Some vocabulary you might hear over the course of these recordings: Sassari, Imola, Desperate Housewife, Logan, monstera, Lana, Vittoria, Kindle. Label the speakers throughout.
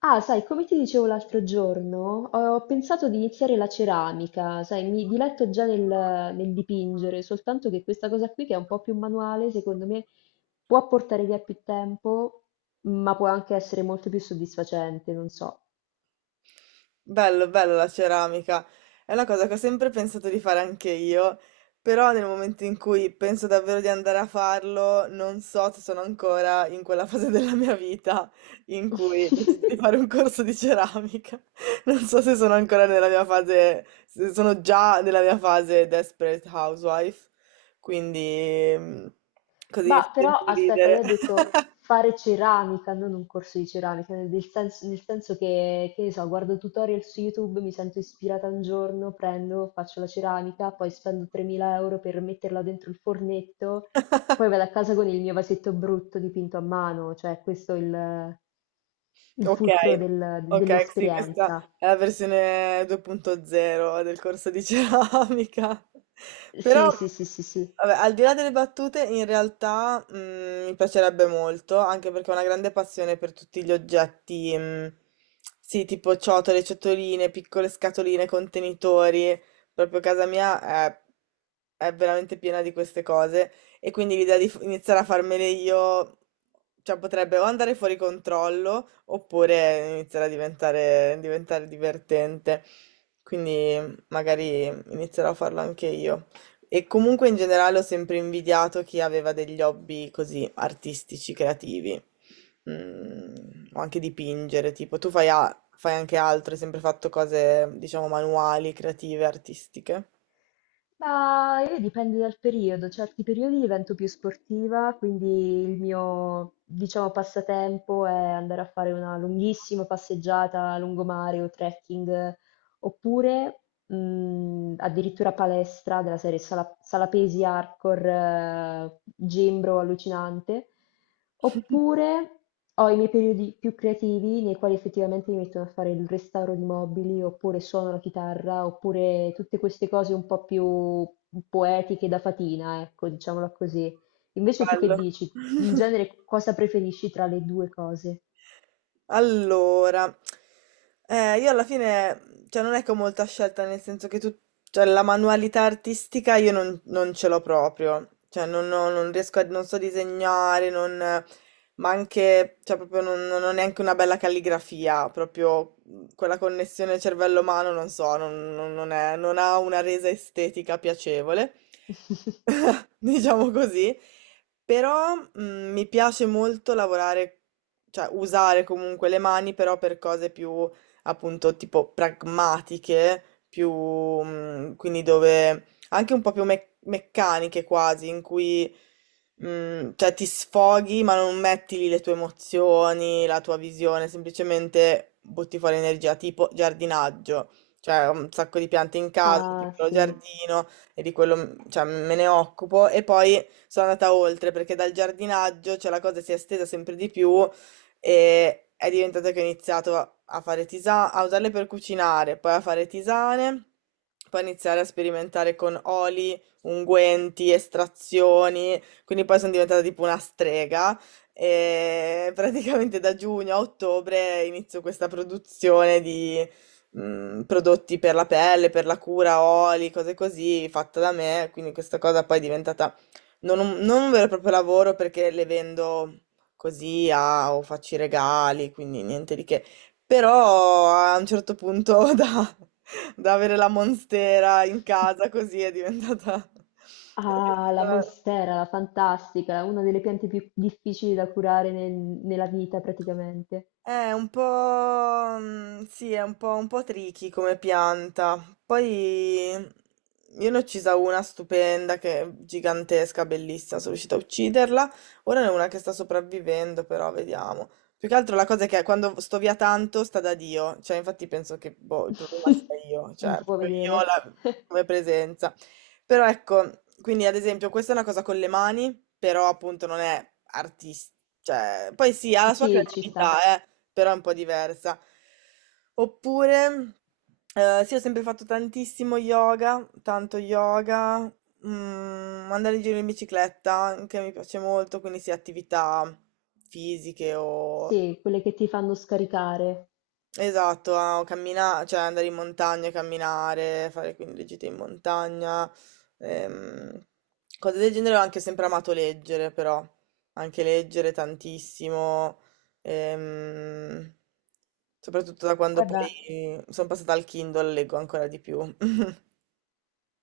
Speaker 1: Ah, sai, come ti dicevo l'altro giorno, ho pensato di iniziare la ceramica, sai, mi diletto già nel dipingere, soltanto che questa cosa qui, che è un po' più manuale, secondo me può portare via più tempo, ma può anche essere molto più soddisfacente, non so.
Speaker 2: Bello, bello la ceramica. È una cosa che ho sempre pensato di fare anche io, però nel momento in cui penso davvero di andare a farlo, non so se sono ancora in quella fase della mia vita in cui decido di fare un corso di ceramica. Non so se sono ancora nella mia fase, se sono già nella mia fase Desperate Housewife, quindi così mi fa
Speaker 1: Bah, però
Speaker 2: sempre
Speaker 1: aspetta,
Speaker 2: ridere.
Speaker 1: io ho detto fare ceramica, non un corso di ceramica, nel senso che ne so, guardo tutorial su YouTube, mi sento ispirata un giorno, prendo, faccio la ceramica, poi spendo 3.000 euro per metterla dentro il fornetto, poi vado a casa con il mio vasetto brutto dipinto a mano, cioè questo è il
Speaker 2: Ok,
Speaker 1: fulcro
Speaker 2: ok, sì, questa
Speaker 1: dell'esperienza.
Speaker 2: è la versione 2.0 del corso di ceramica. Però,
Speaker 1: Sì, sì, sì, sì, sì.
Speaker 2: vabbè, al di là delle battute, in realtà mi piacerebbe molto, anche perché ho una grande passione per tutti gli oggetti, sì, tipo ciotole, ciotoline, piccole scatoline, contenitori. Proprio casa mia è veramente piena di queste cose. E quindi l'idea di iniziare a farmele io, cioè potrebbe o andare fuori controllo oppure iniziare a diventare divertente. Quindi magari inizierò a farlo anche io. E comunque in generale ho sempre invidiato chi aveva degli hobby così artistici, creativi. Mm, o anche dipingere, tipo tu fai, fai anche altro, hai sempre fatto cose, diciamo, manuali, creative, artistiche.
Speaker 1: Ma io dipende dal periodo, certi periodi divento più sportiva, quindi il mio, diciamo, passatempo è andare a fare una lunghissima passeggiata a lungomare o trekking, oppure addirittura palestra della serie sala pesi hardcore, gembro allucinante, oppure ho i miei periodi più creativi nei quali effettivamente mi metto a fare il restauro di mobili, oppure suono la chitarra, oppure tutte queste cose un po' più poetiche da fatina, ecco, diciamola così. Invece tu che
Speaker 2: Bello.
Speaker 1: dici? In genere cosa preferisci tra le 2 cose?
Speaker 2: Allora, io alla fine, cioè non è che ho molta scelta, nel senso che tu, cioè la manualità artistica io non ce l'ho proprio, cioè non, non riesco a, non so disegnare, non, ma anche, cioè proprio non, non ho neanche una bella calligrafia, proprio quella connessione cervello-mano, non so, non, non ha una resa estetica piacevole. Diciamo così, però mi piace molto lavorare, cioè usare comunque le mani, però per cose più appunto tipo pragmatiche, più quindi dove anche un po' più meccaniche quasi, in cui cioè ti sfoghi, ma non metti lì le tue emozioni, la tua visione, semplicemente butti fuori energia, tipo giardinaggio. Cioè, ho un sacco di piante in casa, un
Speaker 1: Ah,
Speaker 2: piccolo
Speaker 1: sì.
Speaker 2: giardino, e di quello, cioè, me ne occupo e poi sono andata oltre perché dal giardinaggio, cioè, la cosa si è estesa sempre di più e è diventata che ho iniziato a fare tisane, a usarle per cucinare, poi a fare tisane, poi iniziare a sperimentare con oli, unguenti, estrazioni, quindi poi sono diventata tipo una strega. E praticamente da giugno a ottobre inizio questa produzione di, prodotti per la pelle, per la cura, oli, cose così, fatta da me, quindi questa cosa poi è diventata non un vero e proprio lavoro perché le vendo così o faccio i regali, quindi niente di che. Però a un certo punto da avere la monstera in casa così è diventata... è
Speaker 1: Ah, la
Speaker 2: diventata.
Speaker 1: monstera, la fantastica, una delle piante più difficili da curare nella vita praticamente.
Speaker 2: È un po', mhmm, sì, è un po' tricky come pianta. Poi io ne ho uccisa una stupenda che è gigantesca, bellissima, sono riuscita a ucciderla. Ora ne ho una che sta sopravvivendo, però vediamo. Più che altro la cosa è che quando sto via tanto sta da Dio, cioè infatti penso che boh, il problema sia io,
Speaker 1: Non
Speaker 2: cioè
Speaker 1: ti può
Speaker 2: proprio io
Speaker 1: vedere.
Speaker 2: come presenza. Però ecco, quindi ad esempio questa è una cosa con le mani, però appunto non è artistica. Cioè, poi sì, ha la sua
Speaker 1: Sì, ci sta.
Speaker 2: creatività, però è un po' diversa. Oppure, sì, ho sempre fatto tantissimo yoga, tanto yoga, andare in giro in bicicletta, che mi piace molto, quindi sì, attività fisiche o
Speaker 1: Sì, quelle che ti fanno scaricare.
Speaker 2: esatto, a cioè andare in montagna, camminare, fare quindi le gite in montagna, ehm, cose del genere. Ho anche sempre amato leggere, però, anche leggere tantissimo, ehm, soprattutto da quando
Speaker 1: Guarda,
Speaker 2: poi sono passata al Kindle, leggo ancora di più.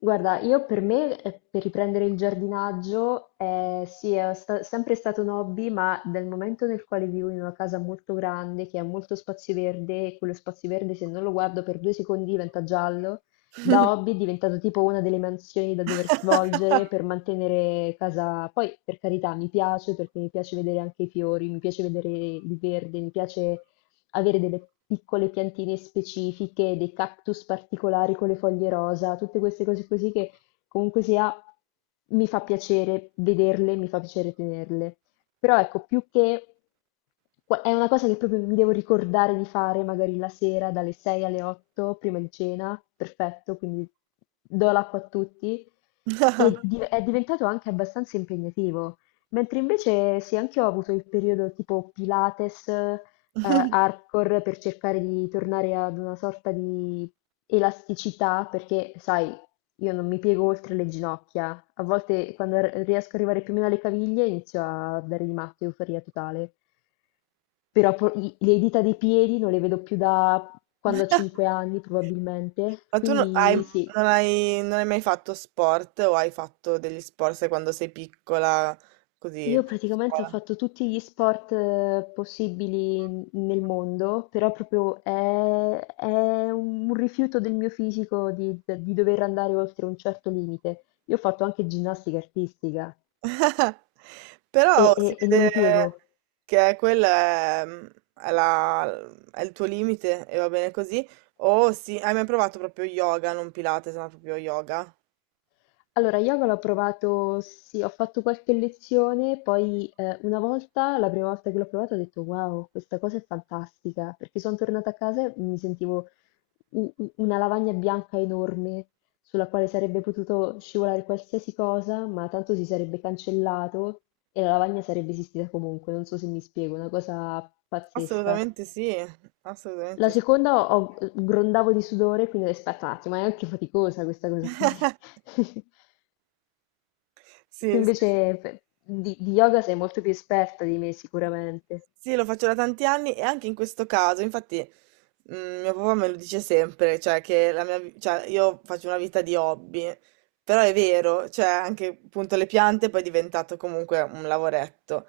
Speaker 1: Guarda, io per me, per riprendere il giardinaggio, sì, è sempre stato un hobby, ma dal momento nel quale vivo in una casa molto grande, che ha molto spazio verde, e quello spazio verde se non lo guardo per 2 secondi diventa giallo, da hobby è diventato tipo una delle mansioni da dover svolgere per mantenere casa. Poi, per carità, mi piace perché mi piace vedere anche i fiori, mi piace vedere il verde, mi piace avere delle piccole piantine specifiche, dei cactus particolari con le foglie rosa, tutte queste cose così che comunque sia mi fa piacere vederle, mi fa piacere tenerle. Però ecco, più che è una cosa che proprio mi devo ricordare di fare magari la sera dalle 6 alle 8 prima di cena, perfetto, quindi do l'acqua a tutti. E è diventato anche abbastanza impegnativo. Mentre invece sì, anche io ho avuto il periodo tipo Pilates, hardcore per cercare di tornare ad una sorta di elasticità, perché sai, io non mi piego oltre le ginocchia. A volte quando riesco ad arrivare più o meno alle caviglie inizio a dare di matto, euforia totale. Però le dita dei piedi non le vedo più da quando ho 5 anni probabilmente.
Speaker 2: Ma tu
Speaker 1: Quindi sì,
Speaker 2: non hai mai fatto sport o hai fatto degli sport, sai, quando sei piccola, così,
Speaker 1: io
Speaker 2: a
Speaker 1: praticamente ho
Speaker 2: scuola?
Speaker 1: fatto tutti gli sport possibili nel mondo, però proprio è un rifiuto del mio fisico di dover andare oltre un certo limite. Io ho fatto anche ginnastica artistica
Speaker 2: Però
Speaker 1: e
Speaker 2: si
Speaker 1: e- e non
Speaker 2: vede
Speaker 1: mi piego.
Speaker 2: che quella è, è il tuo limite e va bene così. Oh sì, hai mai provato proprio yoga, non Pilates, ma proprio yoga?
Speaker 1: Allora, yoga l'ho provato, sì, ho fatto qualche lezione, poi una volta, la prima volta che l'ho provato, ho detto wow, questa cosa è fantastica, perché sono tornata a casa e mi sentivo una lavagna bianca enorme sulla quale sarebbe potuto scivolare qualsiasi cosa, ma tanto si sarebbe cancellato e la lavagna sarebbe esistita comunque, non so se mi spiego, una cosa pazzesca.
Speaker 2: Assolutamente sì,
Speaker 1: La
Speaker 2: assolutamente sì.
Speaker 1: seconda grondavo di sudore, quindi ho detto, aspetta un attimo, è anche faticosa questa cosa qui. Tu
Speaker 2: Sì, sì,
Speaker 1: invece di yoga sei molto più esperta di me sicuramente.
Speaker 2: sì, lo faccio da tanti anni e anche in questo caso, infatti, mio papà me lo dice sempre, cioè che la mia, cioè, io faccio una vita di hobby, però è vero, cioè anche appunto le piante poi è diventato comunque un lavoretto.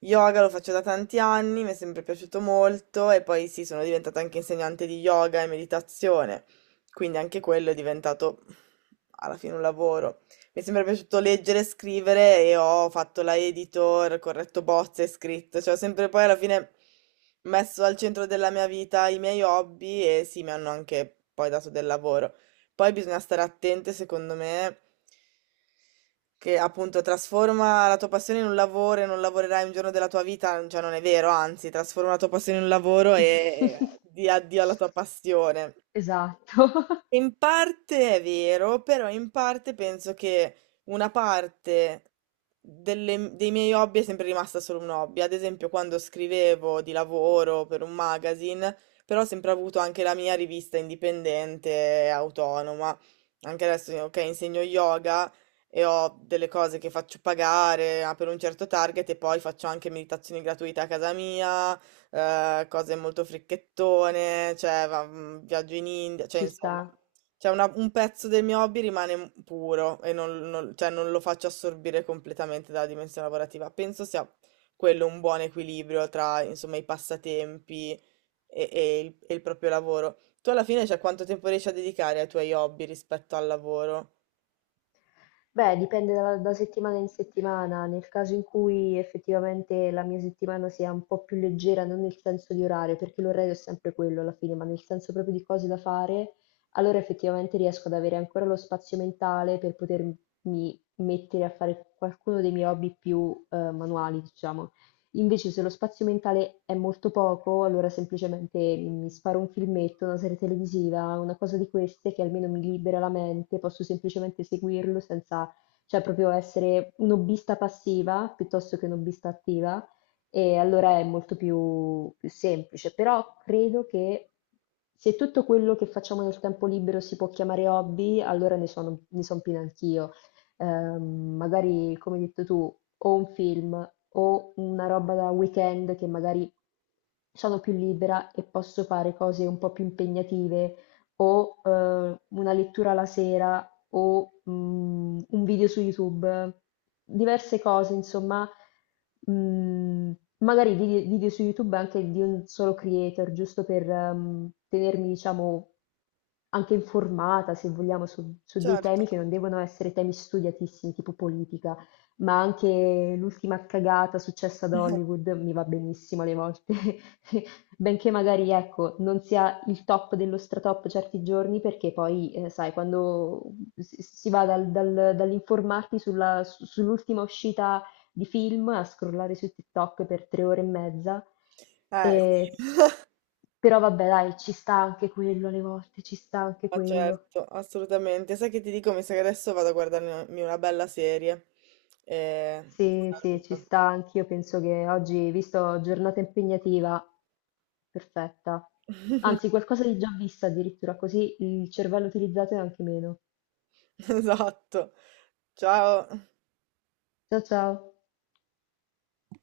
Speaker 2: Yoga lo faccio da tanti anni, mi è sempre piaciuto molto e poi sì, sono diventata anche insegnante di yoga e meditazione, quindi anche quello è diventato alla fine un lavoro. Mi è sempre piaciuto leggere e scrivere e ho fatto la editor, corretto bozze, scritto, cioè ho sempre poi alla fine messo al centro della mia vita i miei hobby e sì, mi hanno anche poi dato del lavoro. Poi bisogna stare attente, secondo me, che appunto trasforma la tua passione in un lavoro e non lavorerai un giorno della tua vita, cioè non è vero, anzi, trasforma la tua passione in un lavoro e di addio alla tua passione.
Speaker 1: Esatto,
Speaker 2: In parte è vero, però in parte penso che una parte dei miei hobby è sempre rimasta solo un hobby. Ad esempio, quando scrivevo di lavoro per un magazine, però ho sempre avuto anche la mia rivista indipendente e autonoma. Anche adesso, ok, insegno yoga e ho delle cose che faccio pagare ah, per un certo target e poi faccio anche meditazioni gratuite a casa mia, cose molto fricchettone, cioè viaggio in India, cioè
Speaker 1: ci sta.
Speaker 2: insomma. Cioè un pezzo del mio hobby rimane puro e cioè, non lo faccio assorbire completamente dalla dimensione lavorativa. Penso sia quello un buon equilibrio tra, insomma, i passatempi e il proprio lavoro. Tu alla fine, cioè, quanto tempo riesci a dedicare ai tuoi hobby rispetto al lavoro?
Speaker 1: Beh, dipende da settimana in settimana. Nel caso in cui effettivamente la mia settimana sia un po' più leggera, non nel senso di orario, perché l'orario è sempre quello alla fine, ma nel senso proprio di cose da fare, allora effettivamente riesco ad avere ancora lo spazio mentale per potermi mettere a fare qualcuno dei miei hobby più manuali, diciamo. Invece se lo spazio mentale è molto poco, allora semplicemente mi sparo un filmetto, una serie televisiva, una cosa di queste che almeno mi libera la mente, posso semplicemente seguirlo senza, cioè proprio essere un hobbista passiva piuttosto che un hobbista attiva e allora è molto più, più semplice. Però credo che se tutto quello che facciamo nel tempo libero si può chiamare hobby, allora ne sono, ne son piena anch'io. Magari, come hai detto tu, o un film o una roba da weekend che magari sono più libera e posso fare cose un po' più impegnative o una lettura la sera o un video su YouTube, diverse cose, insomma, mm, magari video, su YouTube anche di un solo creator, giusto per tenermi, diciamo, anche informata, se vogliamo, su dei
Speaker 2: Certo,
Speaker 1: temi che non devono essere temi studiatissimi, tipo politica, ma anche l'ultima cagata successa ad Hollywood mi va benissimo alle volte. Benché magari, ecco, non sia il top dello stratop certi giorni, perché poi, sai, quando si va dall'informarti sull'ultima uscita di film a scrollare su TikTok per 3 ore e mezza,
Speaker 2: eh
Speaker 1: e-
Speaker 2: sì,
Speaker 1: però vabbè, dai, ci sta anche quello alle volte, ci sta anche
Speaker 2: ma
Speaker 1: quello.
Speaker 2: certo, assolutamente. Sai che ti dico? Mi sa che adesso vado a guardarmi una bella serie. E... ti
Speaker 1: Sì, sì, ci
Speaker 2: saluto.
Speaker 1: sta, anch'io penso che oggi, visto giornata impegnativa, perfetta. Anzi, qualcosa di già vista addirittura, così il cervello utilizzato è anche meno.
Speaker 2: Esatto. Ciao.
Speaker 1: Ciao ciao!